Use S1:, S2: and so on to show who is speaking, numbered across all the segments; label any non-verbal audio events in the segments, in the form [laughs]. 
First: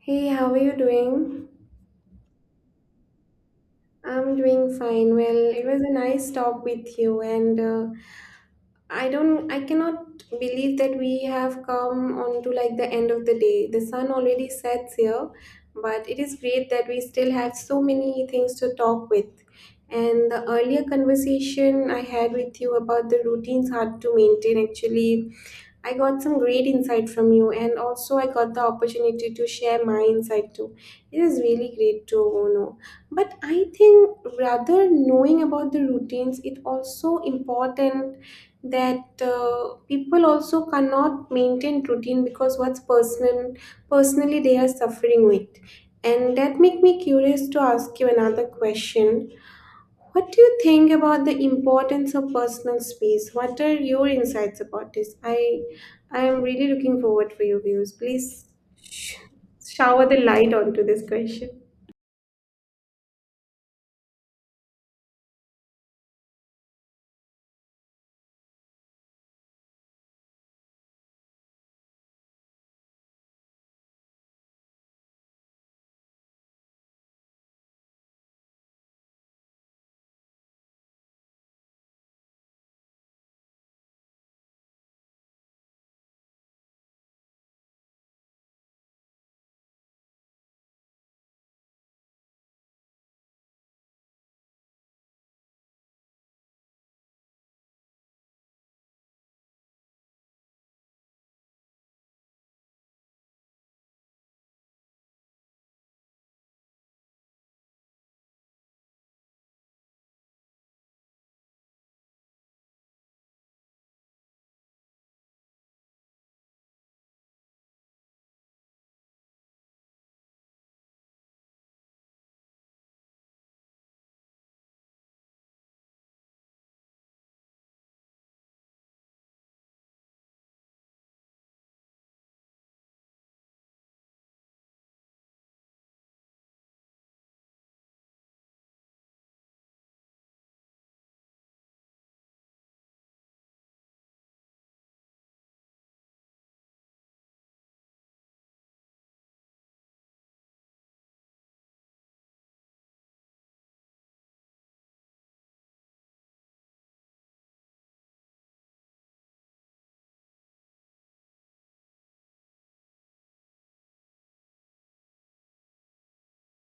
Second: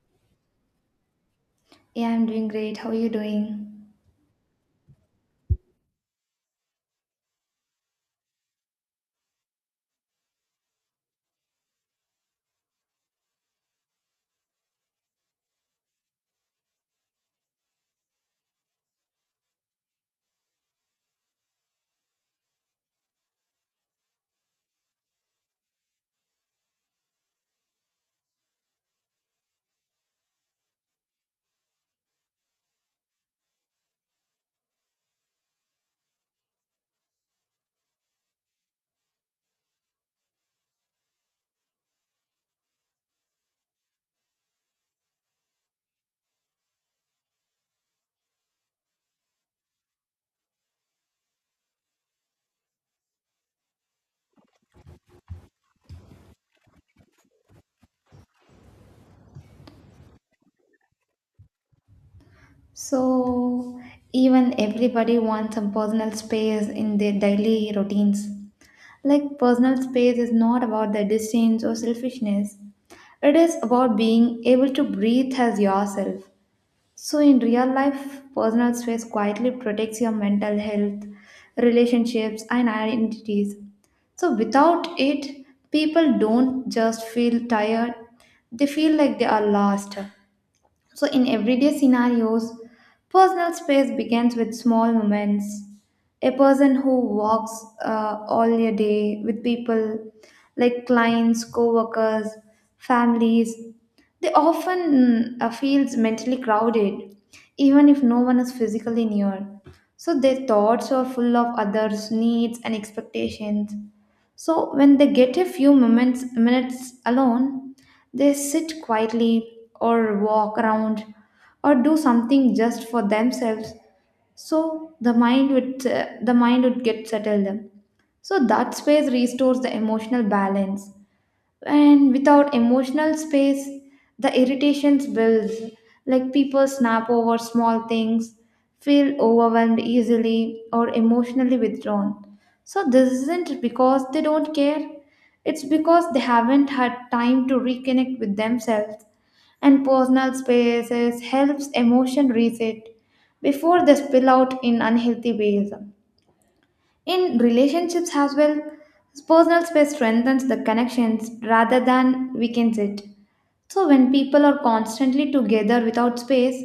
S1: Hey, how are you doing?
S2: Yeah, I'm doing great. How are you doing?
S1: I'm doing fine. Well, it was a nice talk with you, and I don't, I cannot believe that we have come on to like the end of the day. The sun already sets here, but it is great that we still have so many things to talk with. And the earlier conversation I had with you about the routines hard to maintain actually I got some great insight from you, and also I got the opportunity to share my insight too. It is really great to know. But I think rather knowing about the routines, it also important that people also cannot maintain routine because what's personal personally they are suffering with. And that make me curious to ask you another question, what do you think about the importance of personal space? What are your insights about this? I am really looking forward for your views. Please sh- shower the light onto this question.
S2: So, even everybody wants some personal space in their daily routines. Like, personal space is not about the distance or selfishness, it is about being able to breathe as yourself. So, in real life, personal space quietly protects your mental health, relationships, and identities. So, without it, people don't just feel tired, they feel like they are lost. So, in everyday scenarios, personal space begins with small moments. A person who walks all a day with people like clients, co workers, families, they often feels mentally crowded, even if no one is physically near. So, their thoughts are full of others' needs and expectations. So when they get a few moments minutes alone, they sit quietly or walk around or do something just for themselves. So the mind would get settled. So that space restores the emotional balance, and without emotional space the irritations builds, like people snap over small things, feel overwhelmed easily or emotionally withdrawn. So this isn't because they don't care, it's because they haven't had time to reconnect with themselves, and personal spaces helps emotion reset before they spill out in unhealthy ways. In relationships as well, personal space strengthens the connections rather than weakens it. So, when people are constantly together without space,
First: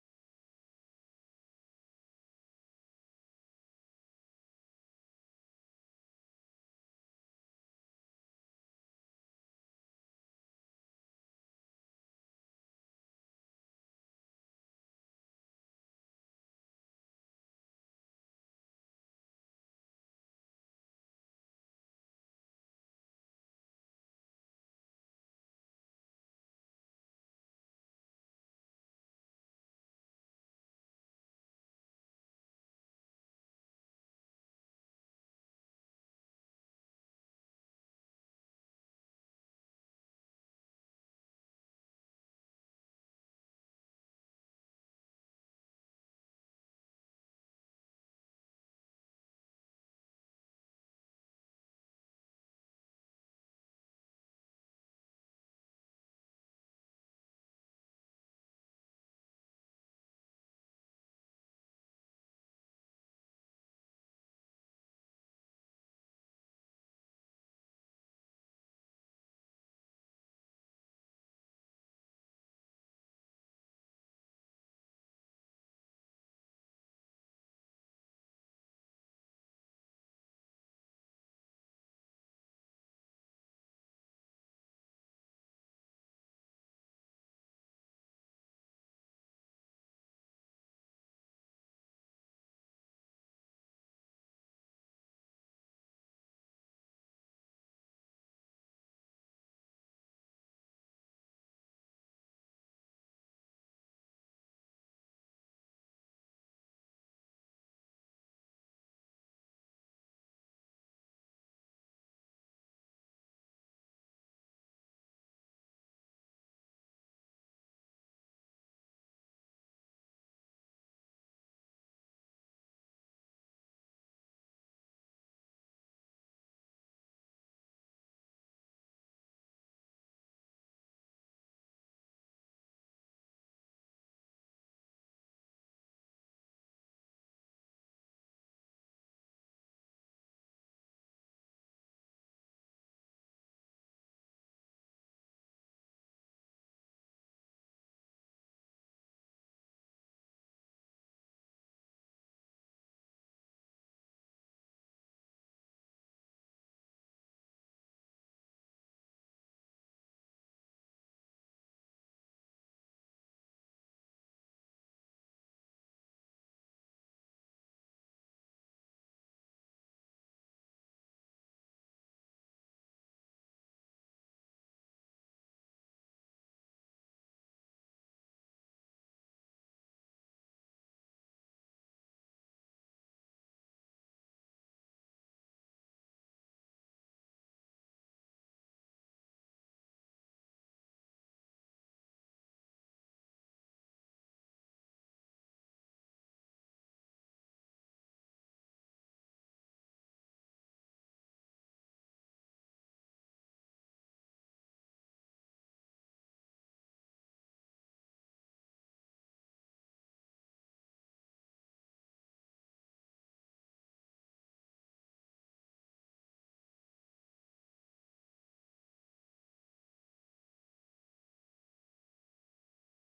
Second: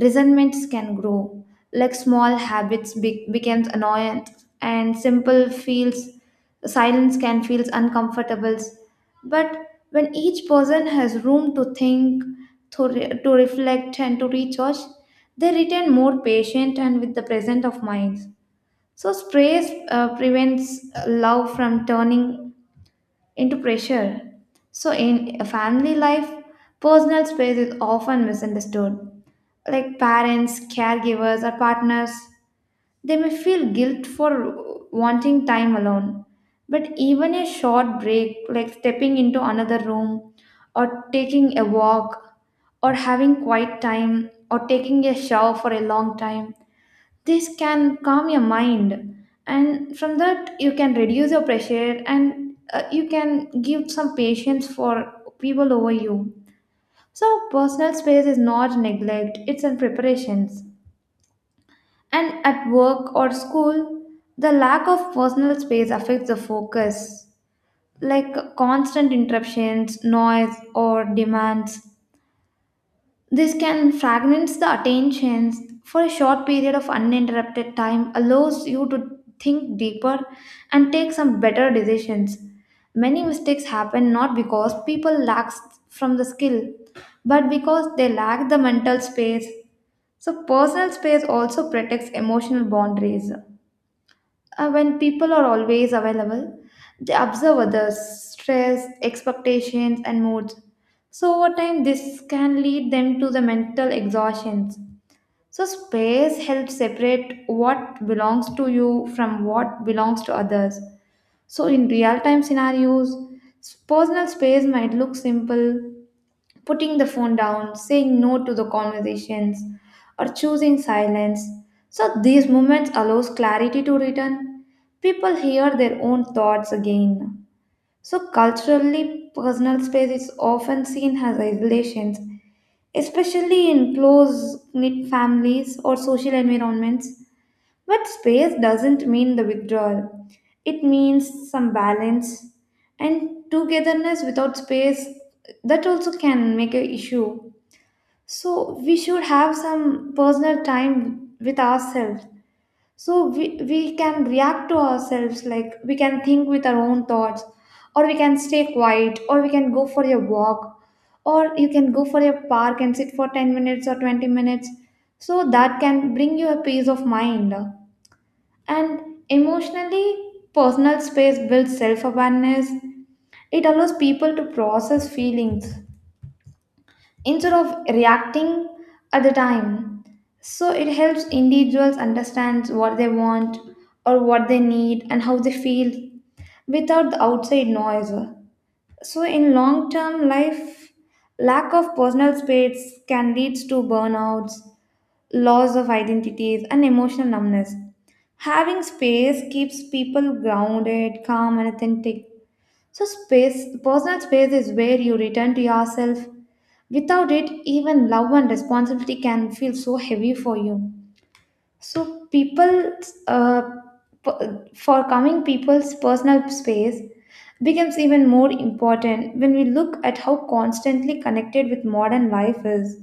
S2: resentments can grow. Like small habits becomes annoyance, and simple feels silence can feel uncomfortable. But when each person has room to think, to, to reflect, and to recharge, they return more patient and with the present of minds. So, sprays prevents love from turning into pressure. So, in a family life, personal space is often misunderstood. Like parents, caregivers, or partners, they may feel guilt for wanting time alone. But even a short break, like stepping into another room, or taking a walk, or having quiet time, or taking a shower for a long time, this can calm your mind, and from that you can reduce your pressure and you can give some patience for people over you. So personal space is not neglect, it's in preparations. And at work or school, the lack of personal space affects the focus, like constant interruptions, noise, or demands. This can fragment the attention for a short period of uninterrupted time, allows you to think deeper and take some better decisions. Many mistakes happen not because people lack from the skill, but because they lack the mental space. So, personal space also protects emotional boundaries. When people are always available, they observe others' stress, expectations, and moods. So, over time, this can lead them to the mental exhaustions. So, space helps separate what belongs to you from what belongs to others. So, in real time scenarios, personal space might look simple, putting the phone down, saying no to the conversations, or choosing silence. So these moments allows clarity to return. People hear their own thoughts again. So culturally, personal space is often seen as isolation, especially in close-knit families or social environments. But space doesn't mean the withdrawal. It means some balance, and togetherness without space that also can make an issue. So we should have some personal time with ourselves. So we can react to ourselves, like we can think with our own thoughts, or we can stay quiet, or we can go for a walk, or you can go for a park and sit for 10 minutes or 20 minutes. So that can bring you a peace of mind. And emotionally, personal space builds self awareness. It allows people to process feelings instead of reacting at the time. So it helps individuals understand what they want or what they need and how they feel without the outside noise. So in long term life, lack of personal space can lead to burnouts, loss of identities, and emotional numbness. Having space keeps people grounded, calm, and authentic. So, space, personal space is where you return to yourself. Without it, even love and responsibility can feel so heavy for you. So, people, uh, p- for coming people's personal space becomes even more important when we look at how constantly connected with modern life is.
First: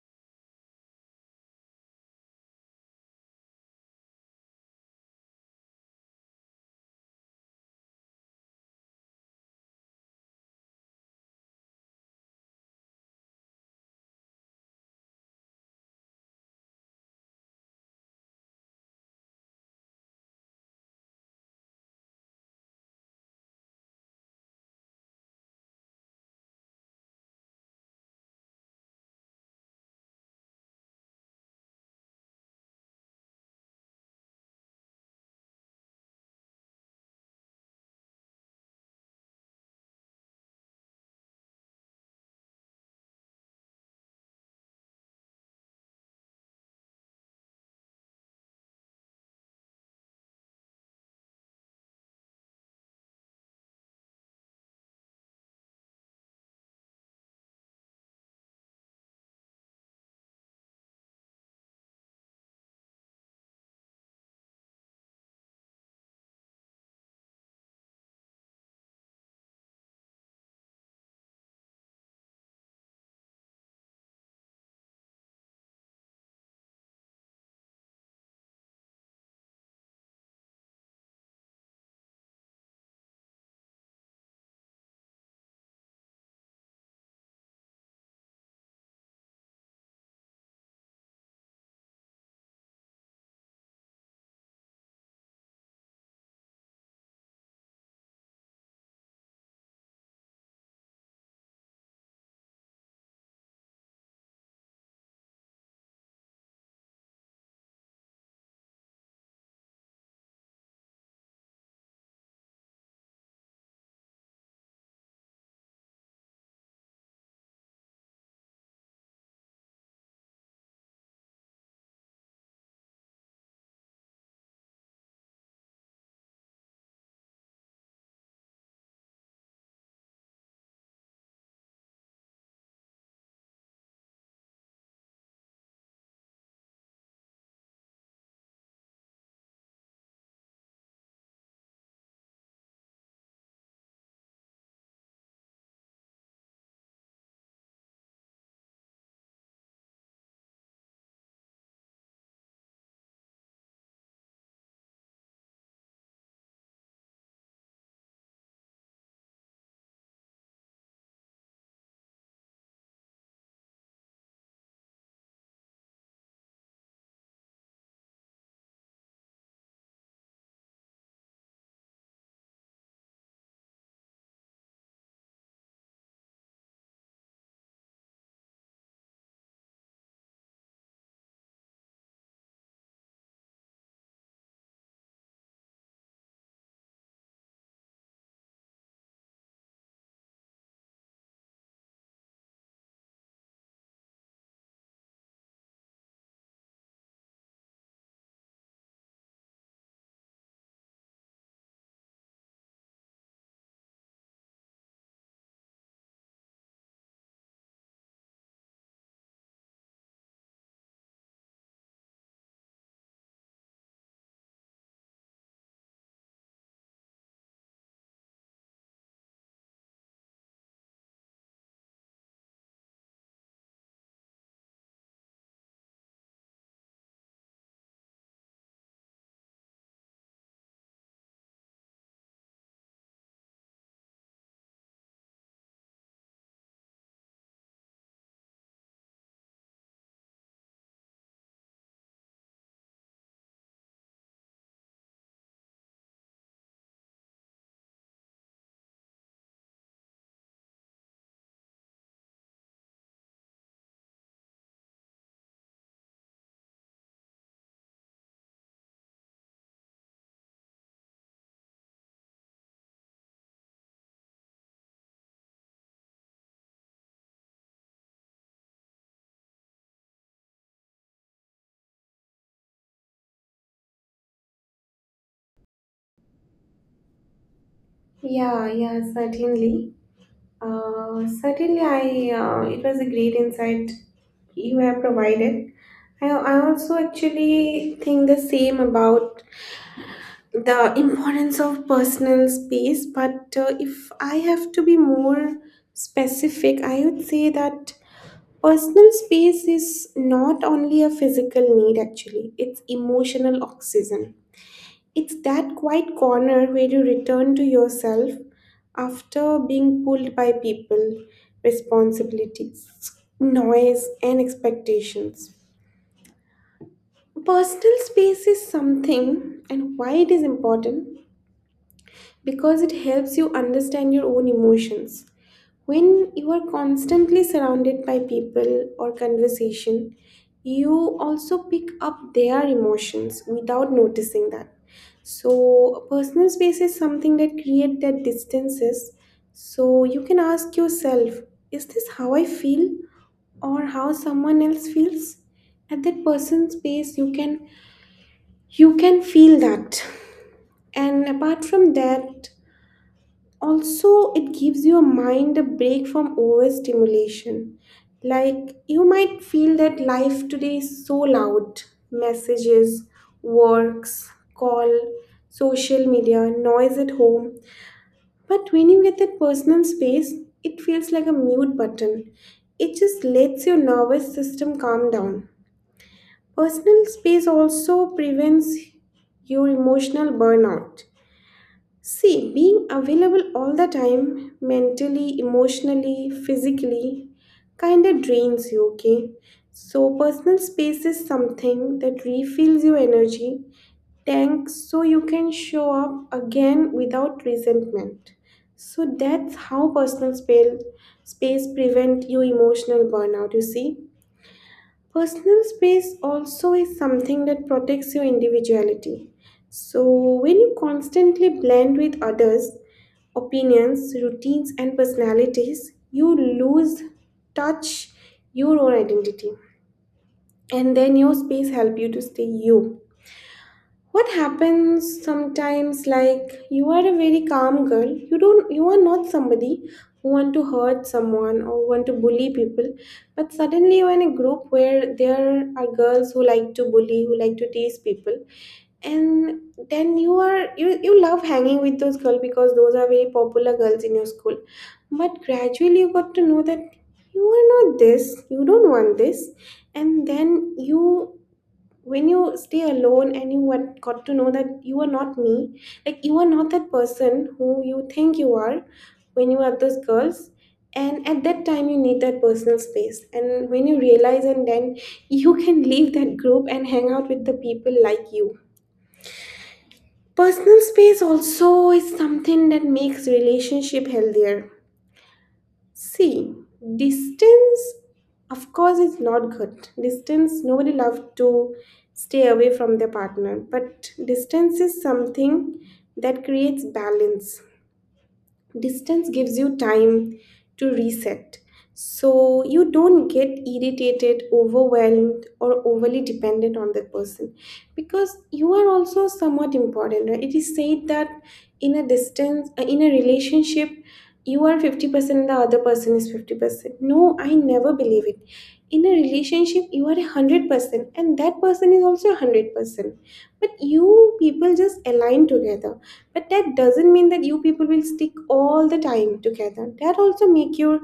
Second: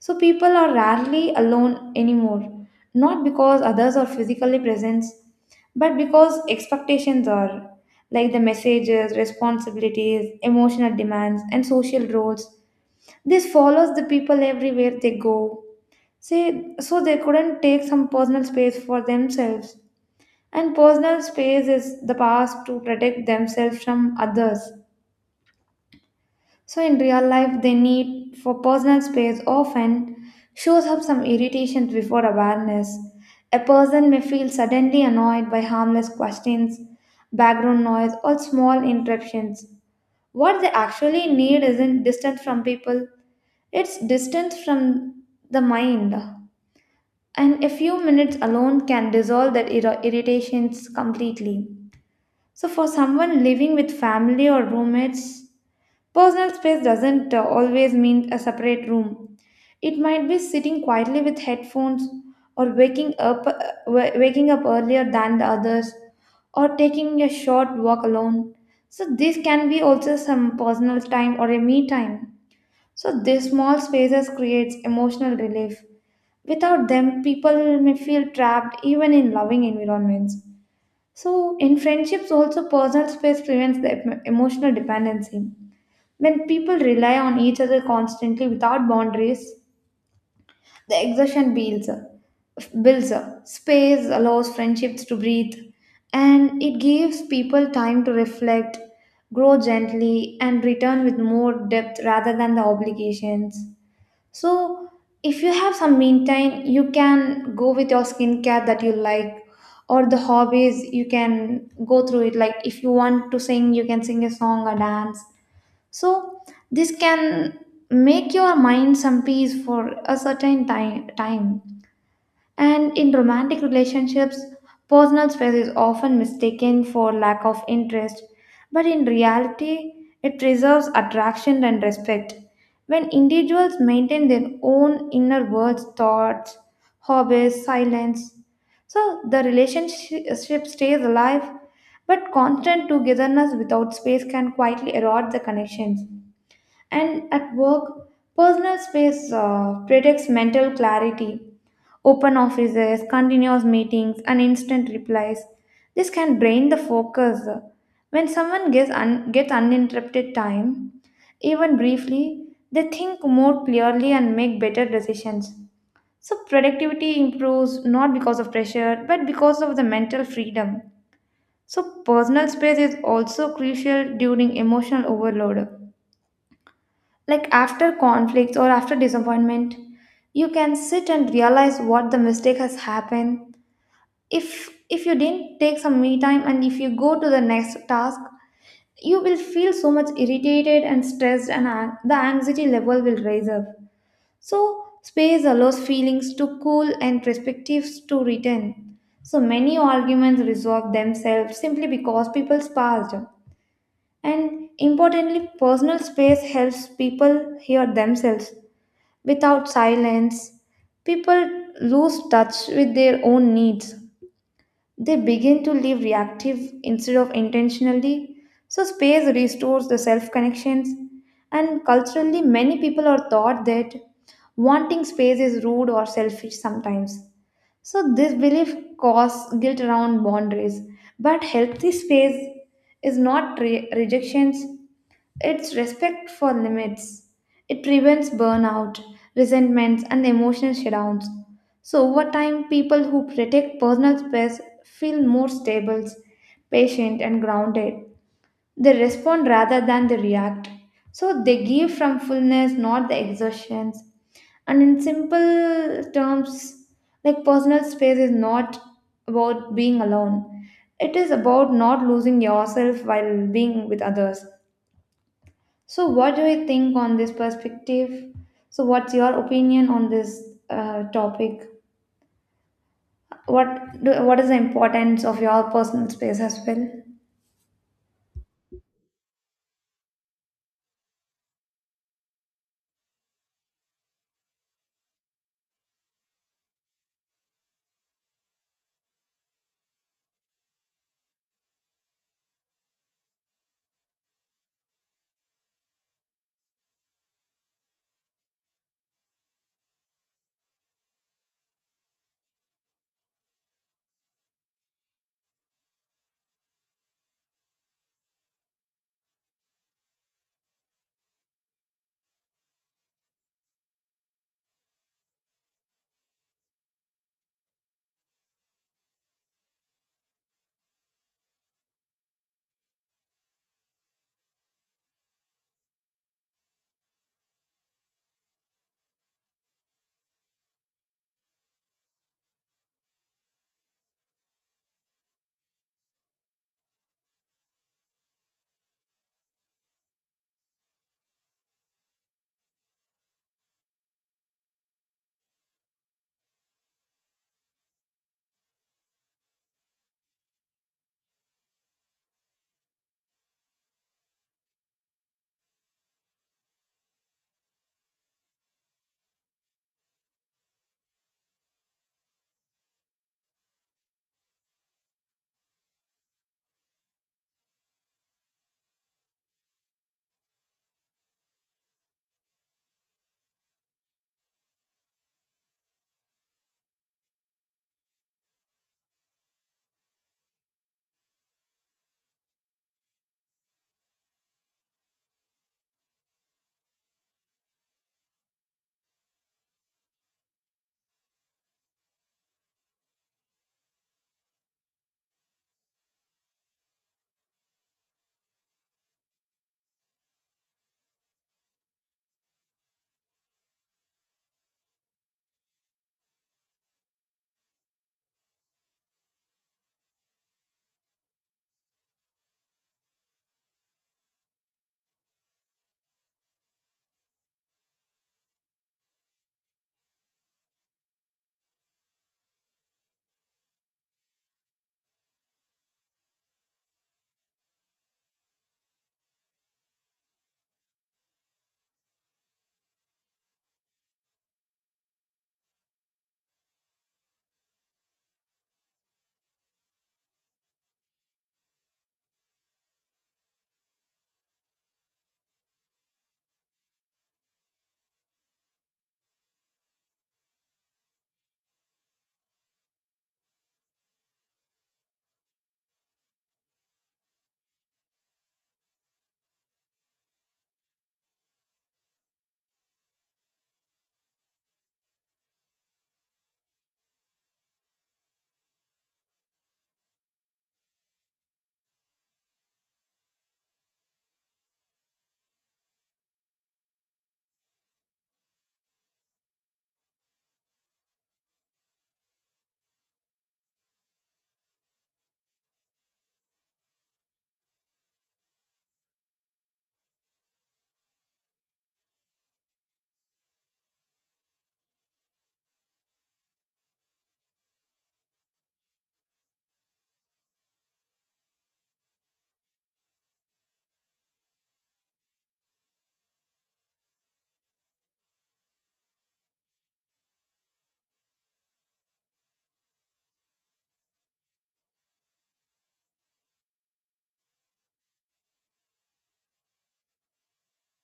S2: So, people are rarely alone anymore, not because others are physically present, but because expectations are, like the messages, responsibilities, emotional demands, and social roles, this follows the people everywhere they go. See, so they couldn't take some personal space for themselves. And personal space is the past to protect themselves from others. So in real life, the need for personal space often shows up some irritations before awareness. A person may feel suddenly annoyed by harmless questions, background noise, or small interruptions. What they actually need isn't distance from people, it's distance from the mind, and a few minutes alone can dissolve that irritations completely. So, for someone living with family or roommates, personal space doesn't always mean a separate room. It might be sitting quietly with headphones, or waking up waking up earlier than the others, or taking a short walk alone. So, this can be also some personal time or a me time. So these small spaces creates emotional relief. Without them, people may feel trapped even in loving environments. So in friendships also personal space prevents the emotional dependency. When people rely on each other constantly without boundaries, the exhaustion builds up. Builds up. Space allows friendships to breathe and it gives people time to reflect, grow gently, and return with more depth rather than the obligations. So, if you have some meantime, you can go with your skincare that you like or the hobbies, you can go through it. Like, if you want to sing, you can sing a song or dance. So, this can make your mind some peace for a certain time. And in romantic relationships, personal space is often mistaken for lack of interest, but in reality, it preserves attraction and respect. When individuals maintain their own inner worlds, thoughts, hobbies, silence, so the relationship stays alive, but constant togetherness without space can quietly erode the connections. And at work, personal space protects mental clarity. Open offices, continuous meetings, and instant replies. This can drain the focus. When someone gets, gets uninterrupted time, even briefly, they think more clearly and make better decisions. So, productivity improves not because of pressure but because of the mental freedom. So, personal space is also crucial during emotional overload. Like after conflicts or after disappointment, you can sit and realize what the mistake has happened. If you didn't take some me time and if you go to the next task, you will feel so much irritated and stressed, and the anxiety level will rise up. So space allows feelings to cool and perspectives to return. So many arguments resolve themselves simply because people passed. And importantly, personal space helps people hear themselves. Without silence, people lose touch with their own needs. They begin to live reactive instead of intentionally. So space restores the self connections. And culturally, many people are taught that wanting space is rude or selfish sometimes. So this belief causes guilt around boundaries. But healthy space is not rejections. It's respect for limits. It prevents burnout, resentments, and emotional shutdowns. So, over time, people who protect personal space feel more stable, patient, and grounded. They respond rather than they react. So, they give from fullness, not the exertions. And in simple terms, like personal space is not about being alone, it is about not losing yourself while being with others. So, what do you think on this perspective? So, what's your opinion on this topic? What is the importance of your personal space as well?
S1: Yeah, yeah, certainly. Certainly, I it was a great insight you have provided. I also actually think the same about the importance of personal space, but if I have to be more specific, I would say that personal space is not only a physical need, actually it's emotional oxygen. It's that quiet corner where you return to yourself after being pulled by people, responsibilities, noise, and expectations. Personal space is something, and why it is important? Because it helps you understand your own emotions. When you are constantly surrounded by people or conversation, you also pick up their emotions without noticing that. So, personal space is something that create that distances. So, you can ask yourself, is this how I feel or how someone else feels? At that person's space, you can, you can feel that. And apart from that, also it gives your mind a break from overstimulation. Like, you might feel that life today is so loud: messages, works call, social media noise at home. But when you get that personal space, it feels like a mute button. It just lets your nervous system calm down. Personal space also prevents your emotional burnout. See, being available all the time, mentally, emotionally, physically, kind of drains you, okay? So, personal space is something that refills your energy tank, so you can show up again without resentment. So, that's how personal space, space prevent you emotional burnout, you see? Personal space also is something that protects your individuality. So, when you constantly blend with others' opinions, routines, and personalities, you lose touch your own identity. And then your space help you to stay you. What happens sometimes, like, you are a very calm girl, you don't, you are not somebody who want to hurt someone or want to bully people, but suddenly you're in a group where there are girls who like to bully, who like to tease people. And then you are you love hanging with those girls because those are very popular girls in your school. But gradually you got to know that you are not this, you don't want this. And then you, when you stay alone and you want, got to know that you are not me, like you are not that person who you think you are when you are those girls. And at that time you need that personal space, and when you realize, and then you can leave that group and hang out with the people like you. Personal space also is something that makes relationship healthier. See, distance, of course, is not good. Distance, nobody loves to stay away from their partner, but distance is something that creates balance. Distance gives you time to reset so you don't get irritated, overwhelmed, or overly dependent on that person, because you are also somewhat important, right? It is said that in a distance in a relationship you are 50% and the other person is 50%. No, I never believe it. In a relationship you are 100% and that person is also 100%, but you people just align together. But that doesn't mean that you people will stick all the time together. That also make you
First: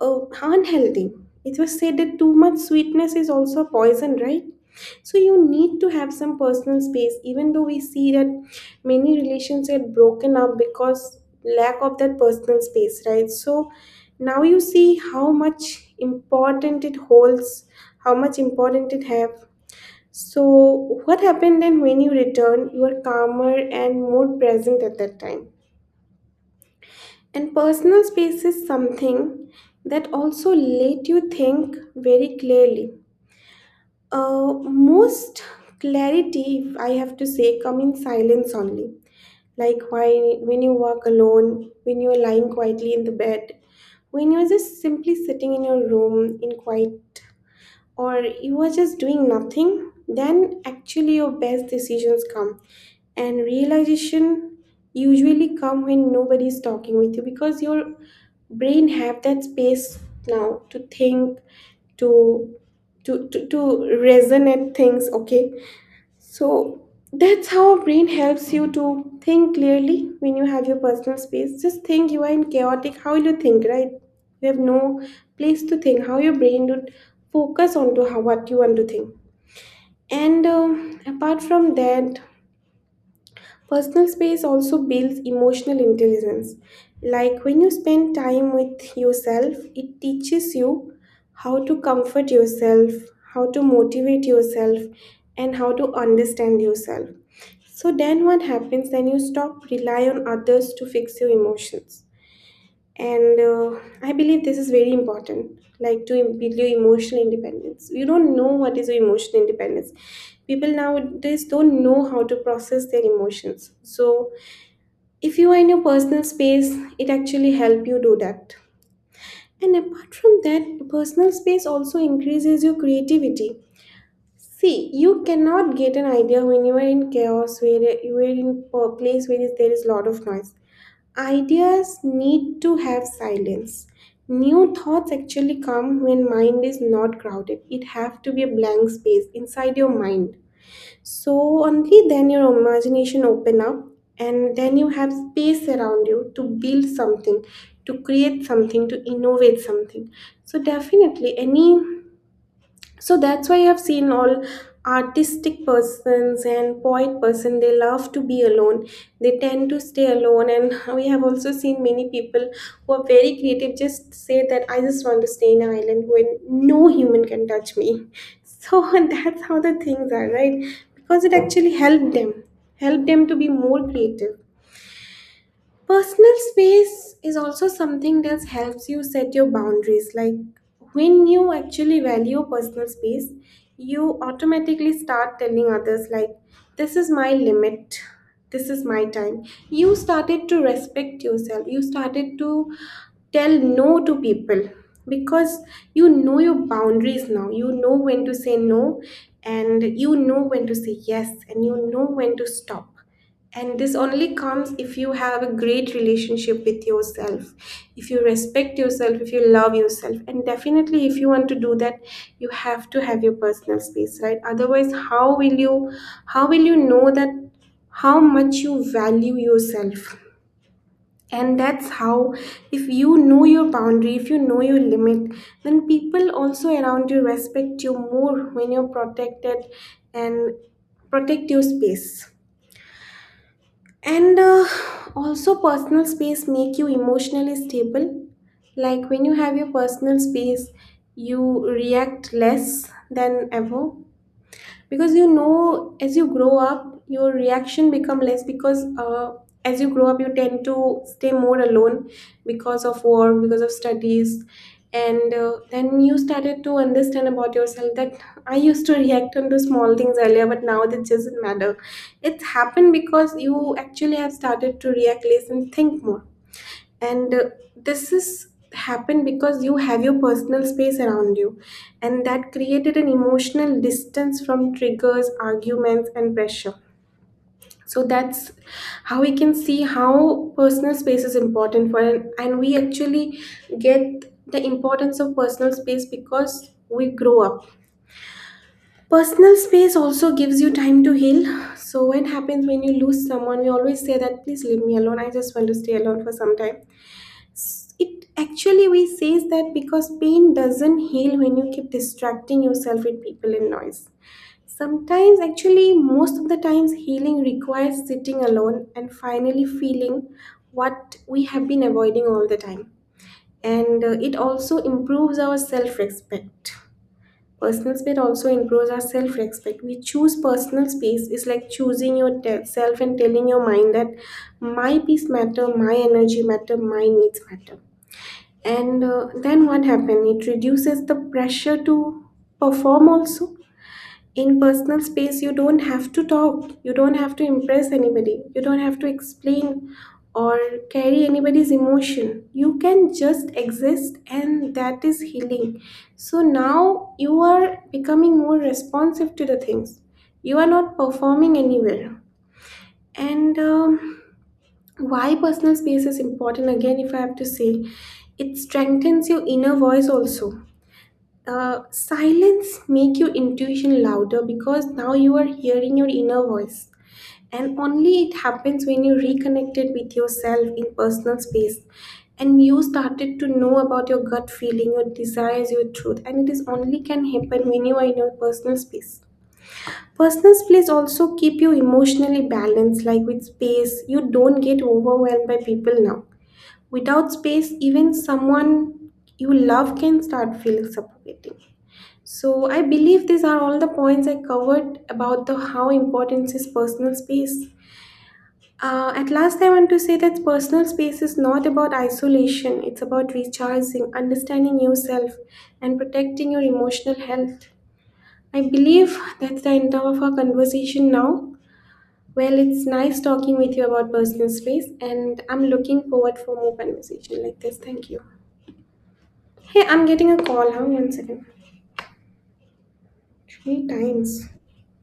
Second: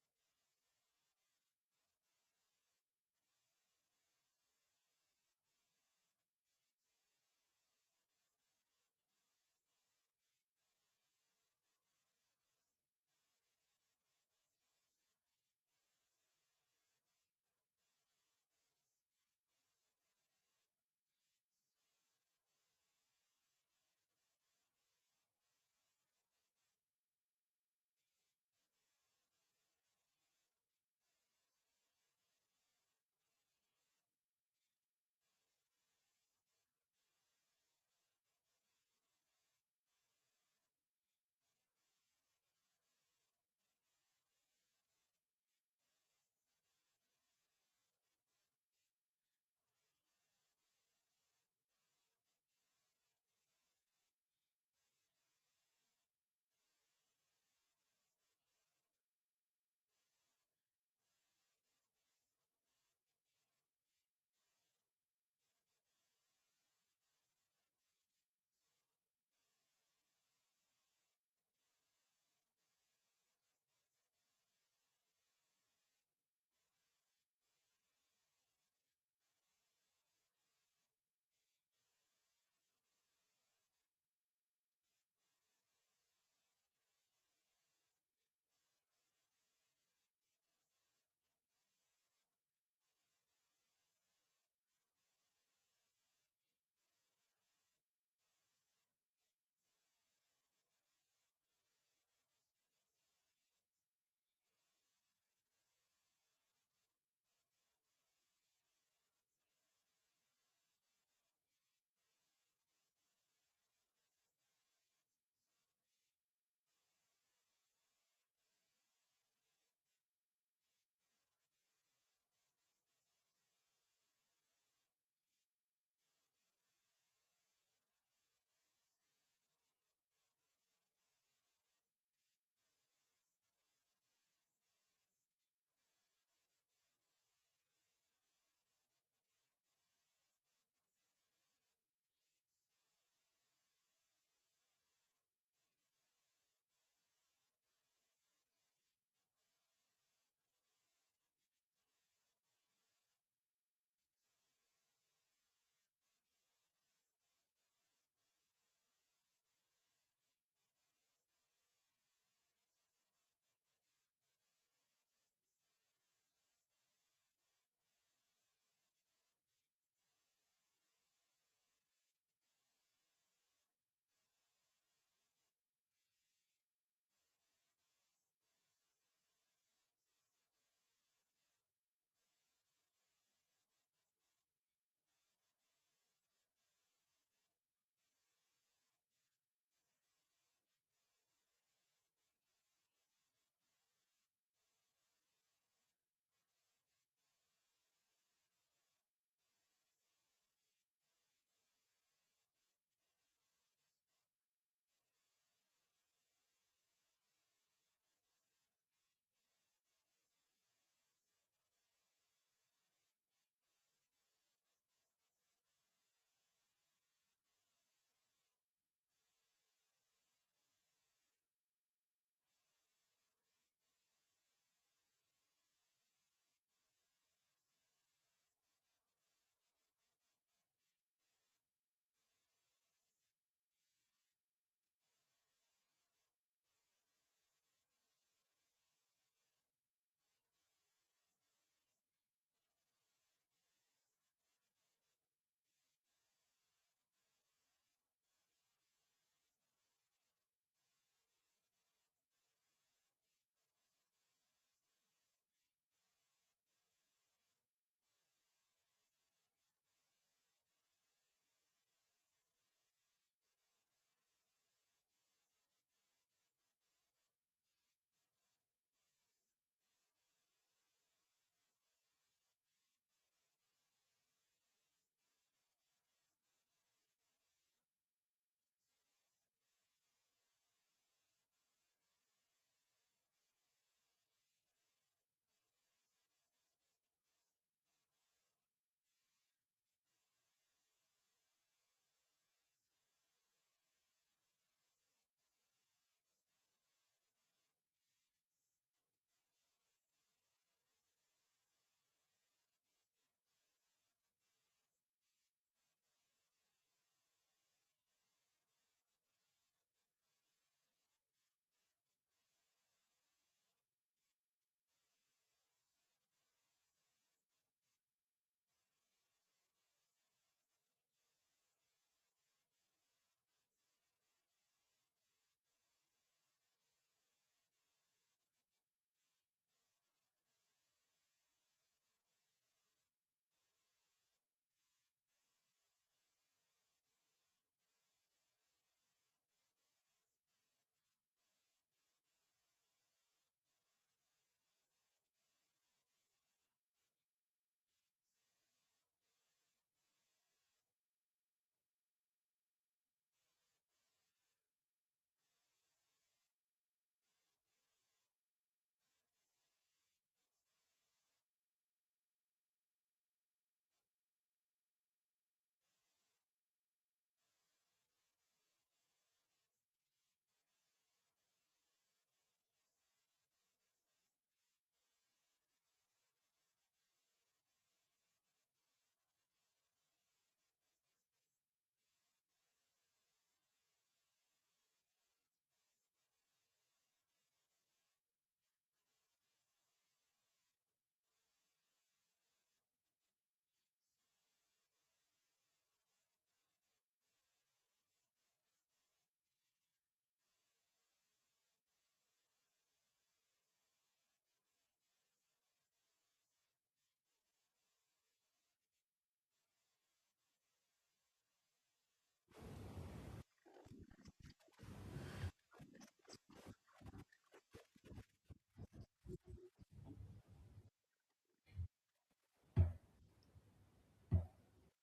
S1: unhealthy. It was said that too much sweetness is also poison, right? So you need to have some personal space, even though we see that many relations get broken up because lack of that personal space, right? So now you see how much important it holds, how much important it have. So what happened then? When you return, you are calmer and more present at that time. And personal space is something that also let you think very clearly. Most clarity, if I have to say, come in silence only. Like why, when you walk alone, when you're lying quietly in the bed, when you're just simply sitting in your room in quiet, or you are just doing nothing, then actually your best decisions come. And realization usually come when nobody is talking with you, because your brain have that space now to think, to to resonate things, okay? So that's how a brain helps you to think clearly when you have your personal space. Just think you are in chaotic. How will you think, right? You have no place to think. How your brain would focus onto how what you want to think? And apart from that, personal space also builds emotional intelligence. Like when you spend time with yourself, it teaches you how to comfort yourself, how to motivate yourself, and how to understand yourself. So then what happens? Then you stop rely on others to fix your emotions. And I believe this is very important, like to build your emotional independence. You don't know what is your emotional independence. People nowadays don't know how to process their emotions. So if you are in your personal space, it actually help you do that. And apart from that, personal space also increases your creativity. See, you cannot get an idea when you are in chaos, where you are in a place where there is lot of noise. Ideas need to have silence. New thoughts actually come when mind is not crowded. It have to be a blank space inside your mind. So only then your imagination open up, and then you have space around you to build something, to create something, to innovate something. So definitely any, so that's why I've seen all artistic persons and poet person, they love to be alone. They tend to stay alone. And we have also seen many people who are very creative just say that I just want to stay in an island where no human can touch me. So [laughs] that's how the things are, right? Because it actually helped them, helped them to be more creative. Personal space is also something that helps you set your boundaries. Like when you actually value personal space, you automatically start telling others, like, this is my limit, this is my time. You started to respect yourself, you started to tell no to people, because you know your boundaries now. You know when to say no, and you know when to say yes, and you know when to stop. And this only comes if you have a great relationship with yourself, if you respect yourself, if you love yourself. And definitely, if you want to do that, you have to have your personal space, right? Otherwise, how will you, how will you know that how much you value yourself? And that's how, if you know your boundary, if you know your limit, then people also around you respect you more when you're protected and protect your space. And also, personal space make you emotionally stable. Like when you have your personal space, you react less than ever, because you know as you grow up your reaction become less, because as you grow up you tend to stay more alone because of work, because of studies. And then you started to understand about yourself that I used to react on small things earlier, but now that doesn't matter. It's happened because you actually have started to react less and think more. And this is happened because you have your personal space around you, and that created an emotional distance from triggers, arguments, and pressure. So that's how we can see how personal space is important for an, and we actually get the importance of personal space because we grow up. Personal space also gives you time to heal. So what happens when you lose someone? We always say that please leave me alone, I just want to stay alone for some time. It actually, we says that because pain doesn't heal when you keep distracting yourself with people and noise. Sometimes, actually most of the times, healing requires sitting alone and finally feeling what we have been avoiding all the time. And it also improves our self-respect. Personal space also improves our self-respect. We choose personal space is like choosing yourself and telling your mind that my peace matter, my energy matter, my needs matter. And then what happened? It reduces the pressure to perform also. In personal space, you don't have to talk, you don't have to impress anybody, you don't have to explain or carry anybody's emotion. You can just exist, and that is healing. So now you are becoming more responsive to the things, you are not performing anywhere. And why personal space is important again, if I have to say, it strengthens your inner voice also. Silence make your intuition louder, because now you are hearing your inner voice, and only it happens when you reconnected with yourself in personal space. And you started to know about your gut feeling, your desires, your truth, and it is only can happen when you are in your personal space. Personal space also keep you emotionally balanced. Like with space, you don't get overwhelmed by people now. Without space, even someone you love can start feeling suffocating. So I believe these are all the points I covered about the how important is personal space. At last, I want to say that personal space is not about isolation. It's about recharging, understanding yourself, and protecting your emotional health. I believe that's the end of our conversation now. Well, it's nice talking with you about personal space, and I'm looking forward for more conversation like this. Thank you. Hey, I'm getting a call. Have one second. Three times.